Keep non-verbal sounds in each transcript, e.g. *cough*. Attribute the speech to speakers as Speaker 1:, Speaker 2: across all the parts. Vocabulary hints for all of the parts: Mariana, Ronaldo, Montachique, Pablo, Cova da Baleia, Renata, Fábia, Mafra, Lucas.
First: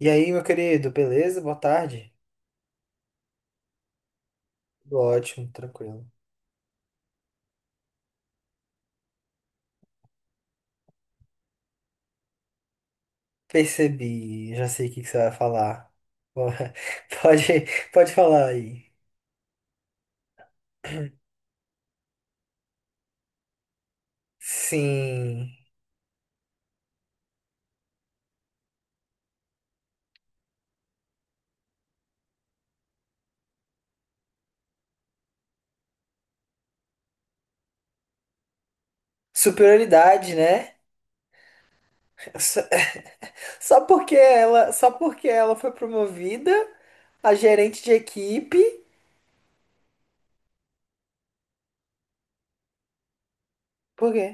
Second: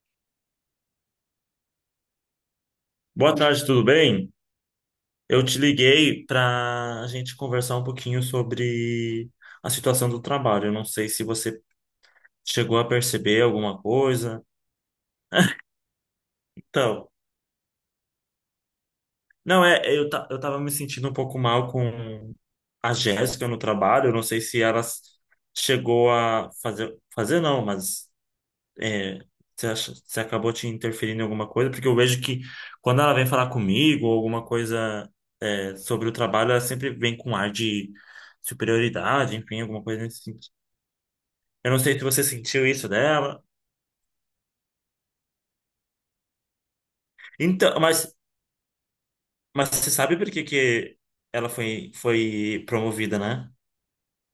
Speaker 1: E aí, meu querido, beleza? Boa tarde.
Speaker 2: Boa tarde, tudo bem?
Speaker 1: Tudo
Speaker 2: Eu
Speaker 1: ótimo,
Speaker 2: te
Speaker 1: tranquilo.
Speaker 2: liguei para a gente conversar um pouquinho sobre a situação do trabalho. Eu não sei se você chegou a perceber alguma coisa.
Speaker 1: Percebi, já sei o que que você vai falar. Bo-
Speaker 2: Então,
Speaker 1: *laughs* Pode, pode falar aí.
Speaker 2: não é, eu tava me sentindo um pouco mal com a Jéssica no trabalho. Eu não sei se
Speaker 1: Sim.
Speaker 2: chegou a fazer, fazer não, Mas é, você acha, você acabou te interferindo em alguma coisa? Porque eu vejo que quando ela vem falar comigo ou alguma coisa é, sobre o trabalho, ela sempre vem com um ar de superioridade, enfim, alguma coisa nesse
Speaker 1: Superioridade,
Speaker 2: sentido.
Speaker 1: né?
Speaker 2: Eu não sei se você
Speaker 1: Só
Speaker 2: sentiu isso
Speaker 1: *laughs*
Speaker 2: dela.
Speaker 1: só porque ela foi promovida a
Speaker 2: Então,
Speaker 1: gerente de equipe.
Speaker 2: mas você sabe por que que ela foi promovida, né?
Speaker 1: Por quê?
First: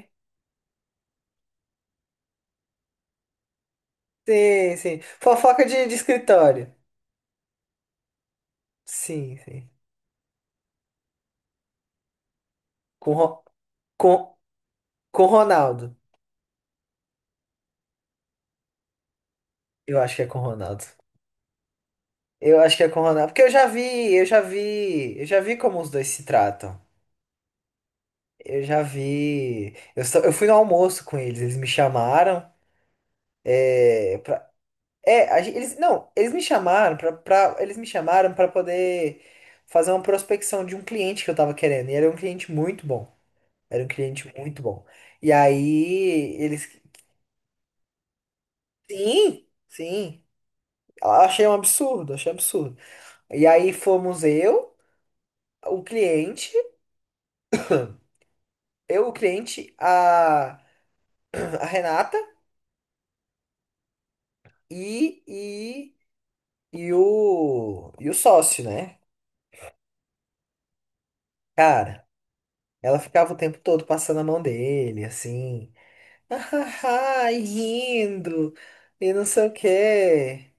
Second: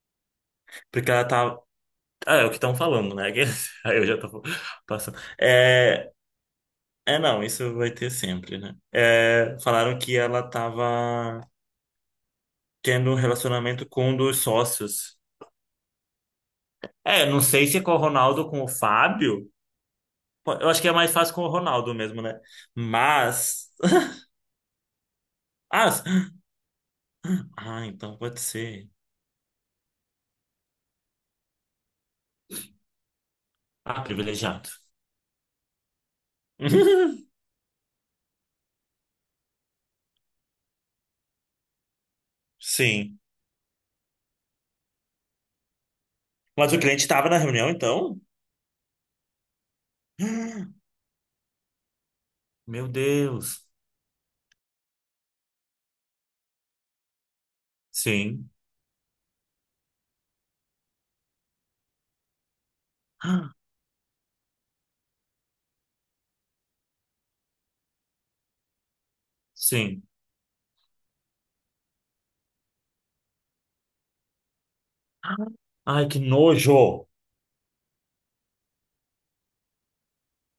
Speaker 2: Porque ela tá. Ah, é o que estão falando, né? *laughs* Aí eu já tô
Speaker 1: Sim, sim.
Speaker 2: passando.
Speaker 1: Fofoca de
Speaker 2: É,
Speaker 1: escritório.
Speaker 2: é, não, isso vai ter sempre, né?
Speaker 1: Sim,
Speaker 2: É,
Speaker 1: sim.
Speaker 2: falaram que ela tava tendo
Speaker 1: Com,
Speaker 2: um
Speaker 1: Ro-
Speaker 2: relacionamento com um
Speaker 1: com,
Speaker 2: dos sócios.
Speaker 1: com Ronaldo.
Speaker 2: É, não sei se é com o Ronaldo ou com o Fábio.
Speaker 1: Eu acho que é com
Speaker 2: Pô, eu acho
Speaker 1: Ronaldo.
Speaker 2: que é mais fácil com o Ronaldo mesmo, né?
Speaker 1: Eu acho que é com o Ronaldo, porque eu já
Speaker 2: Mas. *laughs*
Speaker 1: vi como
Speaker 2: Ah,
Speaker 1: os
Speaker 2: s-
Speaker 1: dois se tratam.
Speaker 2: ah, então pode
Speaker 1: Eu já
Speaker 2: ser.
Speaker 1: vi. Eu fui no almoço com eles, eles me chamaram.
Speaker 2: Ah,
Speaker 1: É, pra,
Speaker 2: privilegiado.
Speaker 1: é a gen- eles, não, eles me chamaram pra,
Speaker 2: *laughs*
Speaker 1: pra, eles me chamaram para poder fazer uma prospecção de um cliente que eu tava querendo. E era um cliente muito bom.
Speaker 2: Sim.
Speaker 1: Era um cliente muito bom. E aí
Speaker 2: Mas
Speaker 1: eles.
Speaker 2: o cliente estava na reunião, então?
Speaker 1: Sim, sim.
Speaker 2: *gasps*
Speaker 1: Eu achei um absurdo, achei um absurdo.
Speaker 2: Meu
Speaker 1: E
Speaker 2: Deus.
Speaker 1: aí fomos o cliente,
Speaker 2: Sim.
Speaker 1: eu, o cliente, a Renata
Speaker 2: *gasps* Ah,
Speaker 1: e, e, e o sócio, né?
Speaker 2: sim.
Speaker 1: Cara, ela ficava o tempo todo passando a mão dele,
Speaker 2: Ah,
Speaker 1: assim,
Speaker 2: ai, que nojo!
Speaker 1: ah, e rindo, e não sei o quê,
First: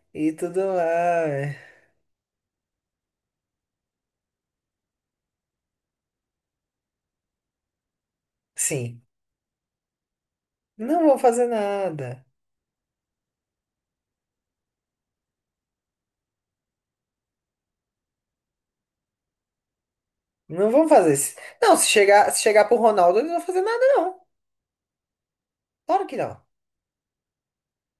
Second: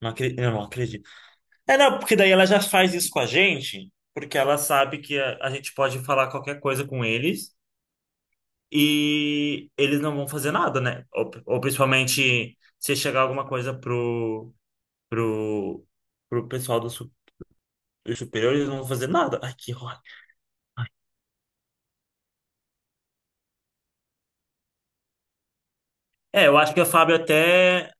Speaker 1: e
Speaker 2: Eu
Speaker 1: tudo
Speaker 2: não acredito.
Speaker 1: mais.
Speaker 2: É, não, porque daí ela já faz isso com a gente, porque ela sabe que a gente pode falar qualquer coisa com eles
Speaker 1: Sim,
Speaker 2: e eles não vão fazer nada, né?
Speaker 1: não vou fazer
Speaker 2: Ou
Speaker 1: nada.
Speaker 2: principalmente se chegar alguma coisa pro, pro pessoal do superior, eles não vão fazer nada. Ai, que ódio.
Speaker 1: Não vão fazer isso. Não, se se chegar pro Ronaldo, eles não vão fazer nada, não. Claro que não.
Speaker 2: É, eu acho que a Fábio até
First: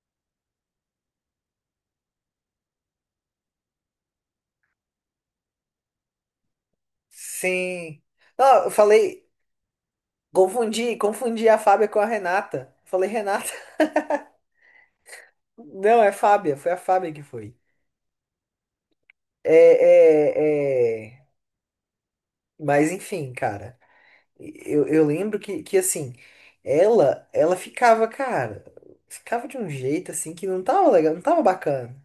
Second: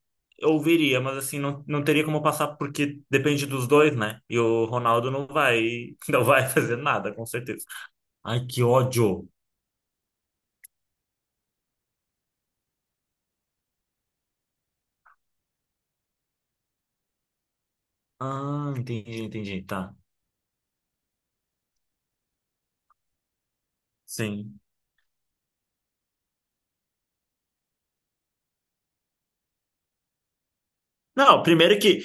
Speaker 2: ouviria, mas assim, não, não teria como passar porque depende dos dois, né? E o Ronaldo não vai, *laughs* não vai fazer nada, com certeza.
Speaker 1: Sim.
Speaker 2: Ai, que
Speaker 1: Não, eu
Speaker 2: ódio.
Speaker 1: falei, confundi a Fábia com a Renata. Falei, Renata. *laughs* Não, é Fábia, foi a Fábia que foi.
Speaker 2: Ah, entendi,
Speaker 1: É,
Speaker 2: entendi, tá.
Speaker 1: é, é... Mas enfim, cara,
Speaker 2: Sim.
Speaker 1: eu lembro que assim, ela ficava, cara, ficava de um jeito assim que não tava legal, não tava
Speaker 2: Não, primeiro
Speaker 1: bacana.
Speaker 2: que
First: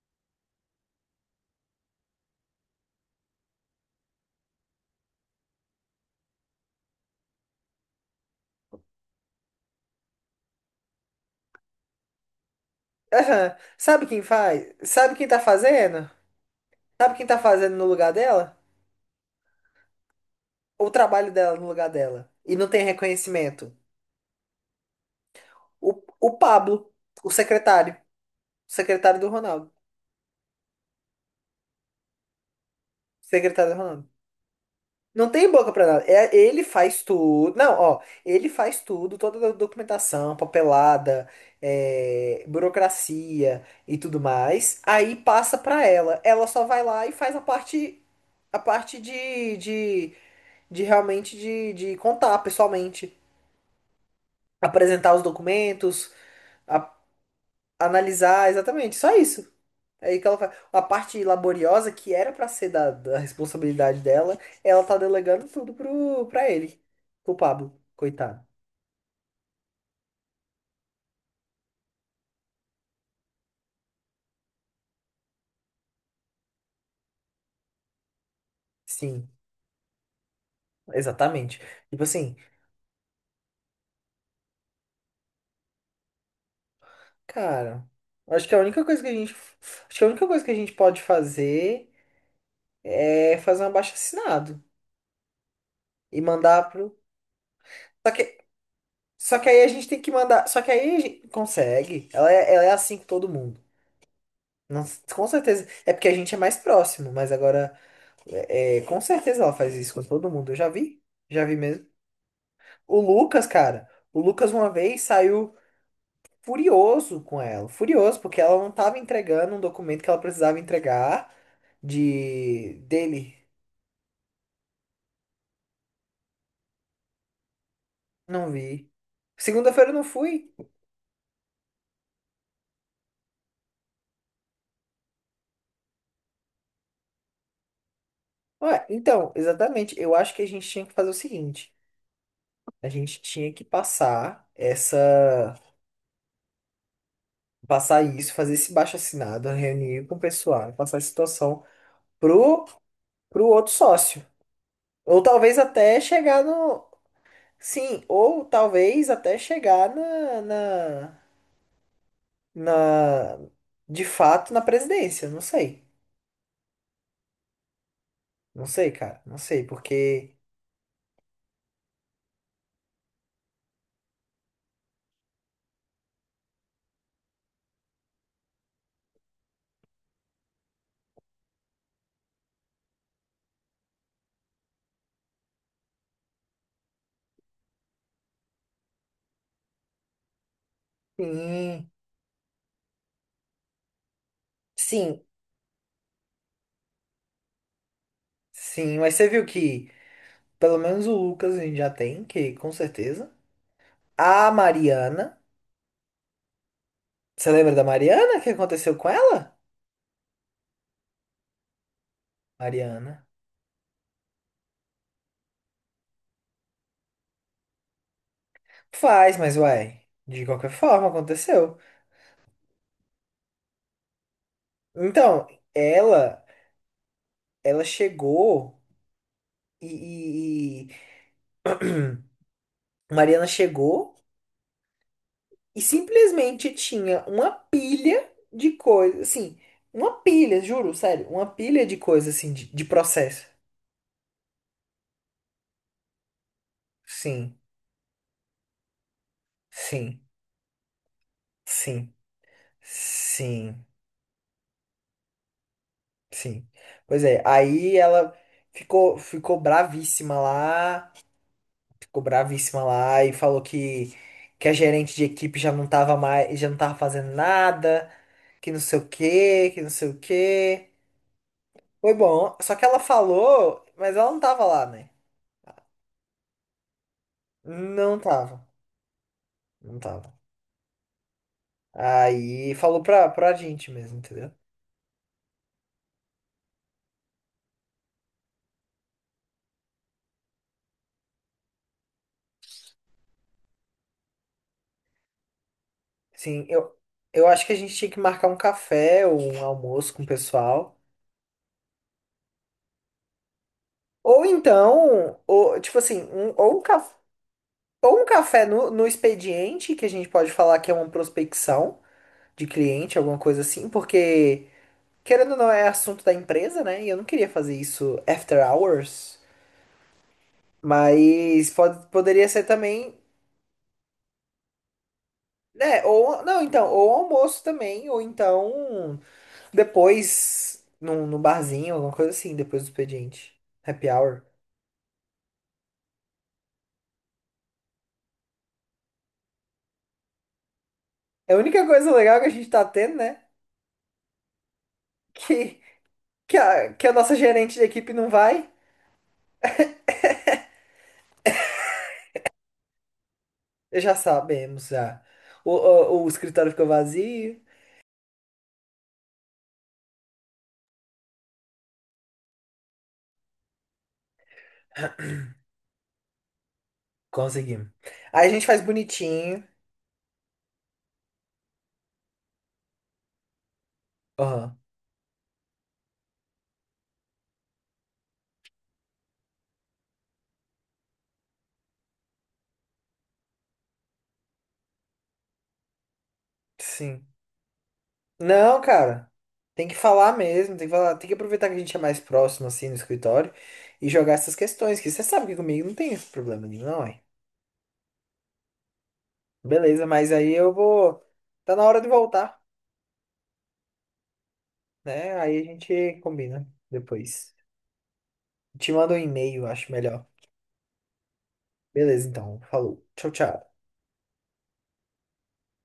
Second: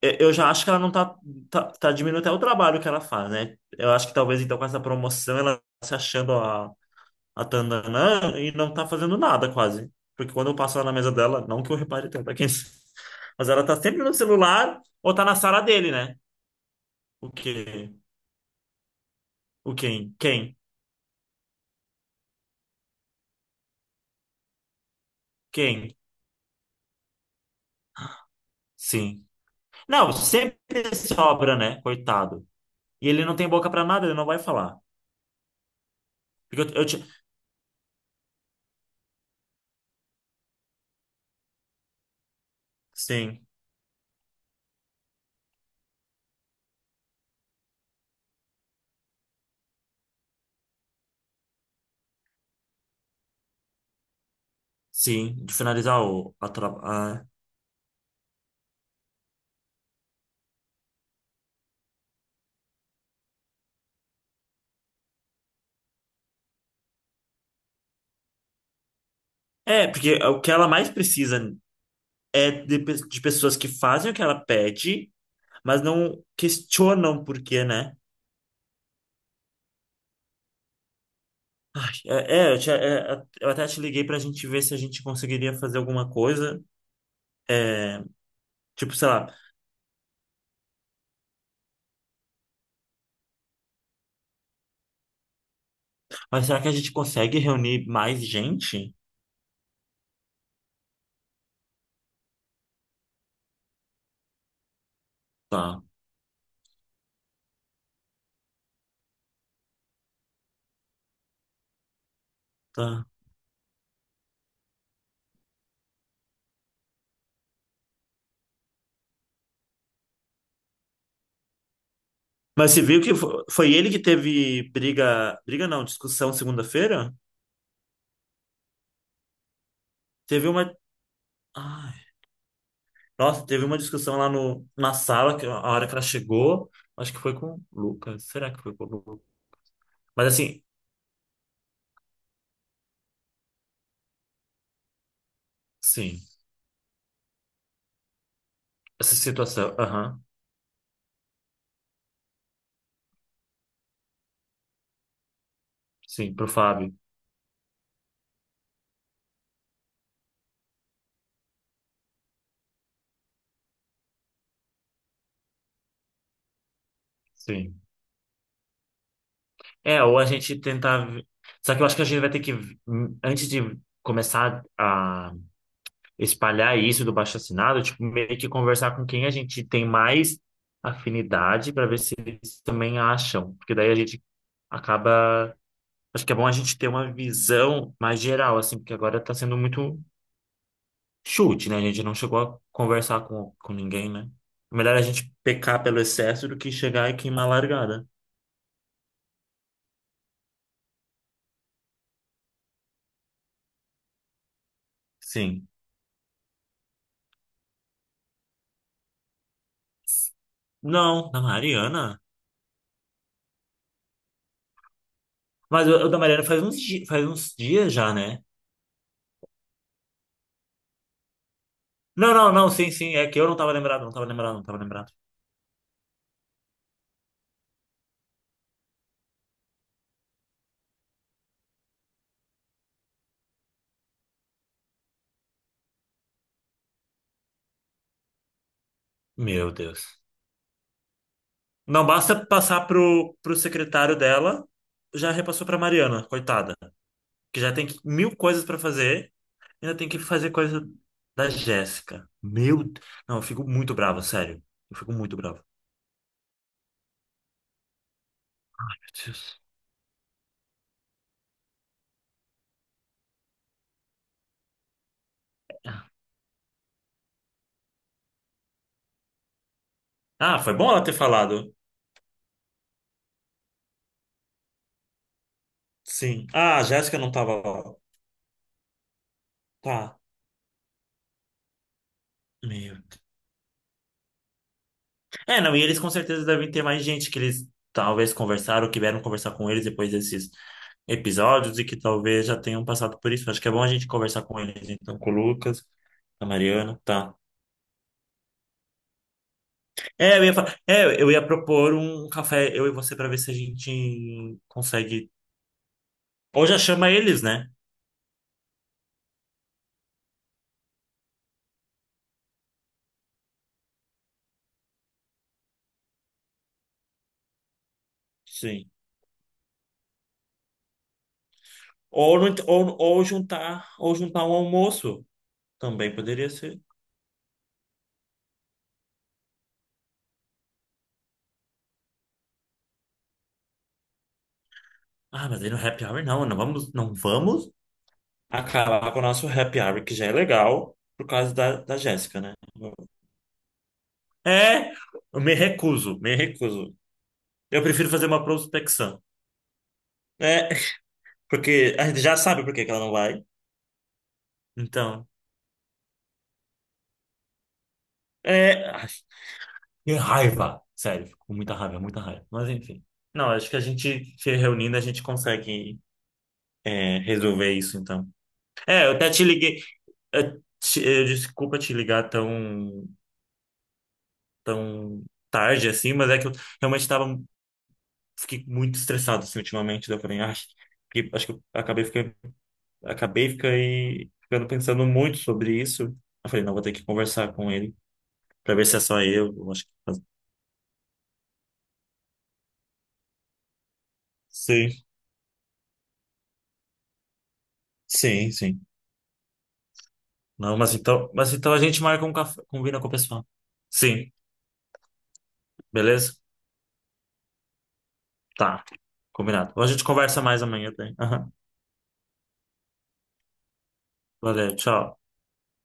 Speaker 2: eu já acho que ela não tá diminuindo até o trabalho que ela faz, né? Eu acho que talvez então com essa promoção ela tá se achando a Tandanã e não tá fazendo nada quase. Porque quando eu passo lá na mesa dela, não que eu repare tanto, *laughs* mas
Speaker 1: Aham.
Speaker 2: ela tá sempre
Speaker 1: Sabe
Speaker 2: no
Speaker 1: quem faz?
Speaker 2: celular
Speaker 1: Sabe
Speaker 2: ou tá
Speaker 1: quem
Speaker 2: na
Speaker 1: tá
Speaker 2: sala dele,
Speaker 1: fazendo?
Speaker 2: né?
Speaker 1: Sabe quem
Speaker 2: O
Speaker 1: tá fazendo no
Speaker 2: quê?
Speaker 1: lugar dela?
Speaker 2: O quem? Quem?
Speaker 1: O trabalho dela no lugar dela. E não tem reconhecimento.
Speaker 2: Quem?
Speaker 1: O Pablo, o secretário, o secretário
Speaker 2: Sim.
Speaker 1: do Ronaldo.
Speaker 2: Não, sempre sobra, né? Coitado. E ele não tem boca
Speaker 1: Secretário do
Speaker 2: pra nada,
Speaker 1: Ronaldo.
Speaker 2: ele não vai falar.
Speaker 1: Não tem boca pra nada. É, ele
Speaker 2: Porque eu
Speaker 1: faz
Speaker 2: ti-
Speaker 1: tudo. Não, ó, ele faz tudo, toda a documentação, papelada, é,
Speaker 2: Sim,
Speaker 1: burocracia e tudo mais. Aí passa pra ela. Ela só vai lá e faz a parte de realmente de contar pessoalmente, apresentar os
Speaker 2: sim, de finalizar
Speaker 1: documentos,
Speaker 2: o, a, tra-
Speaker 1: a-
Speaker 2: a-
Speaker 1: analisar, exatamente, só isso. Aí que ela faz. A parte laboriosa que era pra ser da responsabilidade dela, ela tá delegando tudo pra ele. Pro Pablo, coitado.
Speaker 2: é, porque o que ela mais precisa é de pessoas que fazem o que ela pede, mas não questionam por quê, né?
Speaker 1: Sim, exatamente.
Speaker 2: Ai,
Speaker 1: Tipo assim,
Speaker 2: é, é, eu até te liguei pra gente ver se a gente conseguiria fazer alguma coisa.
Speaker 1: cara, acho que a única
Speaker 2: Tipo,
Speaker 1: coisa que
Speaker 2: sei
Speaker 1: a gente,
Speaker 2: lá,
Speaker 1: acho que a única coisa que a gente pode fazer é fazer um abaixo-assinado e
Speaker 2: mas será
Speaker 1: mandar
Speaker 2: que a gente
Speaker 1: pro.
Speaker 2: consegue reunir
Speaker 1: Só
Speaker 2: mais
Speaker 1: que,
Speaker 2: gente?
Speaker 1: só que aí a gente tem que mandar, só que aí a gente consegue. Ela é assim com todo mundo. Não- com certeza.
Speaker 2: Tá,
Speaker 1: É porque a gente é mais próximo, mas agora é, com certeza ela faz isso com todo mundo. Eu já vi mesmo. O
Speaker 2: tá.
Speaker 1: Lucas, cara, o Lucas uma vez saiu furioso com ela, furioso porque ela não tava entregando um documento que ela precisava entregar
Speaker 2: Mas
Speaker 1: de
Speaker 2: você viu que
Speaker 1: dele.
Speaker 2: foi ele que teve briga, briga não, discussão segunda-feira?
Speaker 1: Não vi. Segunda-feira eu não fui.
Speaker 2: Teve uma, ai, nossa, teve uma discussão lá no, na sala, que a hora que ela chegou, acho que foi com o Lucas. Será que foi com
Speaker 1: Ué,
Speaker 2: o
Speaker 1: então,
Speaker 2: Lucas?
Speaker 1: exatamente. Eu
Speaker 2: Mas
Speaker 1: acho que a
Speaker 2: assim,
Speaker 1: gente tinha que fazer o seguinte: a gente tinha que passar
Speaker 2: sim,
Speaker 1: passar isso, fazer esse
Speaker 2: essa
Speaker 1: baixo-assinado,
Speaker 2: situação,
Speaker 1: reunir com o
Speaker 2: aham,
Speaker 1: pessoal, passar a situação pro pro outro sócio. Ou talvez até
Speaker 2: sim,
Speaker 1: chegar
Speaker 2: pro
Speaker 1: no.
Speaker 2: Fábio,
Speaker 1: Sim, ou talvez até chegar na de fato, na presidência. Não sei.
Speaker 2: sim.
Speaker 1: Não sei, cara. Não sei,
Speaker 2: É, ou a
Speaker 1: porque.
Speaker 2: gente tentar. Só que eu acho que a gente vai ter que, antes de começar a espalhar isso do baixo-assinado, tipo, meio que conversar com quem a gente tem mais afinidade para ver se eles também acham. Porque daí a gente acaba. Acho que é bom a gente ter uma visão mais geral, assim, porque agora tá sendo muito chute, né? A
Speaker 1: Sim,
Speaker 2: gente não chegou a conversar com ninguém, né? Melhor a
Speaker 1: sim,
Speaker 2: gente pecar pelo excesso do que chegar e queimar a largada.
Speaker 1: sim. Mas você viu que pelo menos o Lucas a gente já tem, que com certeza. A Mariana.
Speaker 2: Sim.
Speaker 1: Você lembra da Mariana? O que aconteceu com ela?
Speaker 2: Não, da Mariana?
Speaker 1: Mariana.
Speaker 2: Mas o da Mariana faz uns, faz uns dias já, né?
Speaker 1: Faz, mas uai. De qualquer forma, aconteceu.
Speaker 2: Não, não, não, sim, sim. É que eu não tava lembrado, não tava lembrado.
Speaker 1: Então, ela. Ela chegou. e, e- e- Hum. Mariana chegou e simplesmente tinha uma pilha de coisas, assim,
Speaker 2: Meu
Speaker 1: uma
Speaker 2: Deus.
Speaker 1: pilha, juro, sério, uma pilha de
Speaker 2: Não
Speaker 1: coisas,
Speaker 2: basta
Speaker 1: assim, de
Speaker 2: passar pro,
Speaker 1: processo.
Speaker 2: pro secretário dela, já repassou pra Mariana, coitada.
Speaker 1: Sim,
Speaker 2: Que já mil coisas pra fazer, ainda tem que
Speaker 1: sim,
Speaker 2: fazer coisa da
Speaker 1: sim,
Speaker 2: Jéssica. Meu, não, eu fico
Speaker 1: sim,
Speaker 2: muito bravo, sério. Eu fico muito bravo.
Speaker 1: sim. Pois é, aí ela ficou bravíssima lá, ficou bravíssima lá e falou que a gerente de equipe já não tava mais, já não tava fazendo nada, que não sei o quê, que não sei o
Speaker 2: Ah, foi
Speaker 1: quê.
Speaker 2: bom ela ter falado.
Speaker 1: Foi bom, só que ela falou, mas ela não tava lá, né?
Speaker 2: Sim. Ah, a Jéssica não tava lá.
Speaker 1: Não tava, não
Speaker 2: Tá.
Speaker 1: tava. Aí
Speaker 2: Meio.
Speaker 1: falou pra gente mesmo, entendeu?
Speaker 2: É, não, e eles com certeza devem ter mais gente que eles talvez conversaram, que vieram conversar com eles depois desses episódios e que talvez já tenham passado por isso. Acho que é bom a gente conversar com eles, então, com o Lucas, a
Speaker 1: Sim,
Speaker 2: Mariana, tá.
Speaker 1: eu acho que a gente tinha que marcar um café ou um almoço com o
Speaker 2: É,
Speaker 1: pessoal.
Speaker 2: é, eu ia propor um café, eu e você, pra ver se a
Speaker 1: Ou
Speaker 2: gente consegue.
Speaker 1: então, ou, tipo assim, um,
Speaker 2: Ou
Speaker 1: ou,
Speaker 2: já
Speaker 1: um
Speaker 2: chama
Speaker 1: caf,
Speaker 2: eles, né?
Speaker 1: ou um café no expediente, que a gente pode falar que é uma prospecção de cliente, alguma coisa assim, porque, querendo ou não, é assunto da empresa, né? E eu não queria fazer isso after
Speaker 2: Sim.
Speaker 1: hours. Mas
Speaker 2: Ou,
Speaker 1: poderia ser também.
Speaker 2: ou juntar um almoço.
Speaker 1: Né
Speaker 2: Também
Speaker 1: ou,
Speaker 2: poderia
Speaker 1: não,
Speaker 2: ser.
Speaker 1: então, ou almoço também, ou então. Depois, num barzinho, alguma coisa assim, depois do expediente. Happy hour.
Speaker 2: Ah, mas aí no happy hour não, não vamos acabar com o nosso happy hour, que já é legal, por
Speaker 1: É
Speaker 2: causa
Speaker 1: a única
Speaker 2: da
Speaker 1: coisa
Speaker 2: Jéssica,
Speaker 1: legal que a
Speaker 2: né?
Speaker 1: gente tá tendo, né? *laughs*
Speaker 2: É, eu me
Speaker 1: Que,
Speaker 2: recuso, me recuso.
Speaker 1: que a nossa gerente
Speaker 2: Eu
Speaker 1: de
Speaker 2: prefiro
Speaker 1: equipe
Speaker 2: fazer
Speaker 1: não
Speaker 2: uma
Speaker 1: vai.
Speaker 2: prospecção. É, porque a gente já sabe por que que ela não vai.
Speaker 1: Já sabemos, já.
Speaker 2: Então,
Speaker 1: O escritório ficou vazio.
Speaker 2: é. Ai, que raiva! Sério, fico com muita raiva, muita raiva. Mas enfim. Não, acho que a gente se reunindo, a gente consegue é, resolver
Speaker 1: Conseguimos.
Speaker 2: isso, então.
Speaker 1: Aí a gente faz
Speaker 2: É, eu até te
Speaker 1: bonitinho.
Speaker 2: liguei. Desculpa te ligar tão
Speaker 1: Aham,
Speaker 2: tão tarde assim, mas é que eu realmente tava, fiquei muito estressado assim ultimamente, daí eu falei, ai, acho que eu acabei ficando, ficando pensando muito sobre isso. Eu falei, não, vou ter que
Speaker 1: sim.
Speaker 2: conversar com ele pra
Speaker 1: Não,
Speaker 2: ver se é só
Speaker 1: cara.
Speaker 2: eu acho
Speaker 1: Tem
Speaker 2: que
Speaker 1: que falar mesmo, tem que falar, tem que aproveitar que a gente é mais próximo assim no escritório e jogar essas
Speaker 2: sim,
Speaker 1: questões, que você sabe que comigo não tem esse problema nenhum, não é?
Speaker 2: sim, sim.
Speaker 1: Beleza, mas aí eu
Speaker 2: Não,
Speaker 1: vou.
Speaker 2: mas então
Speaker 1: Tá
Speaker 2: a
Speaker 1: na hora
Speaker 2: gente
Speaker 1: de
Speaker 2: marca um
Speaker 1: voltar,
Speaker 2: café, combina com o pessoal. Sim,
Speaker 1: né? Aí a gente
Speaker 2: beleza?
Speaker 1: combina depois.
Speaker 2: Tá,
Speaker 1: Te mando um e-mail,
Speaker 2: combinado. A
Speaker 1: acho
Speaker 2: gente
Speaker 1: melhor.
Speaker 2: conversa mais amanhã, tá? Aham.
Speaker 1: Beleza, então. Falou. Tchau, tchau.
Speaker 2: Valeu, tchau.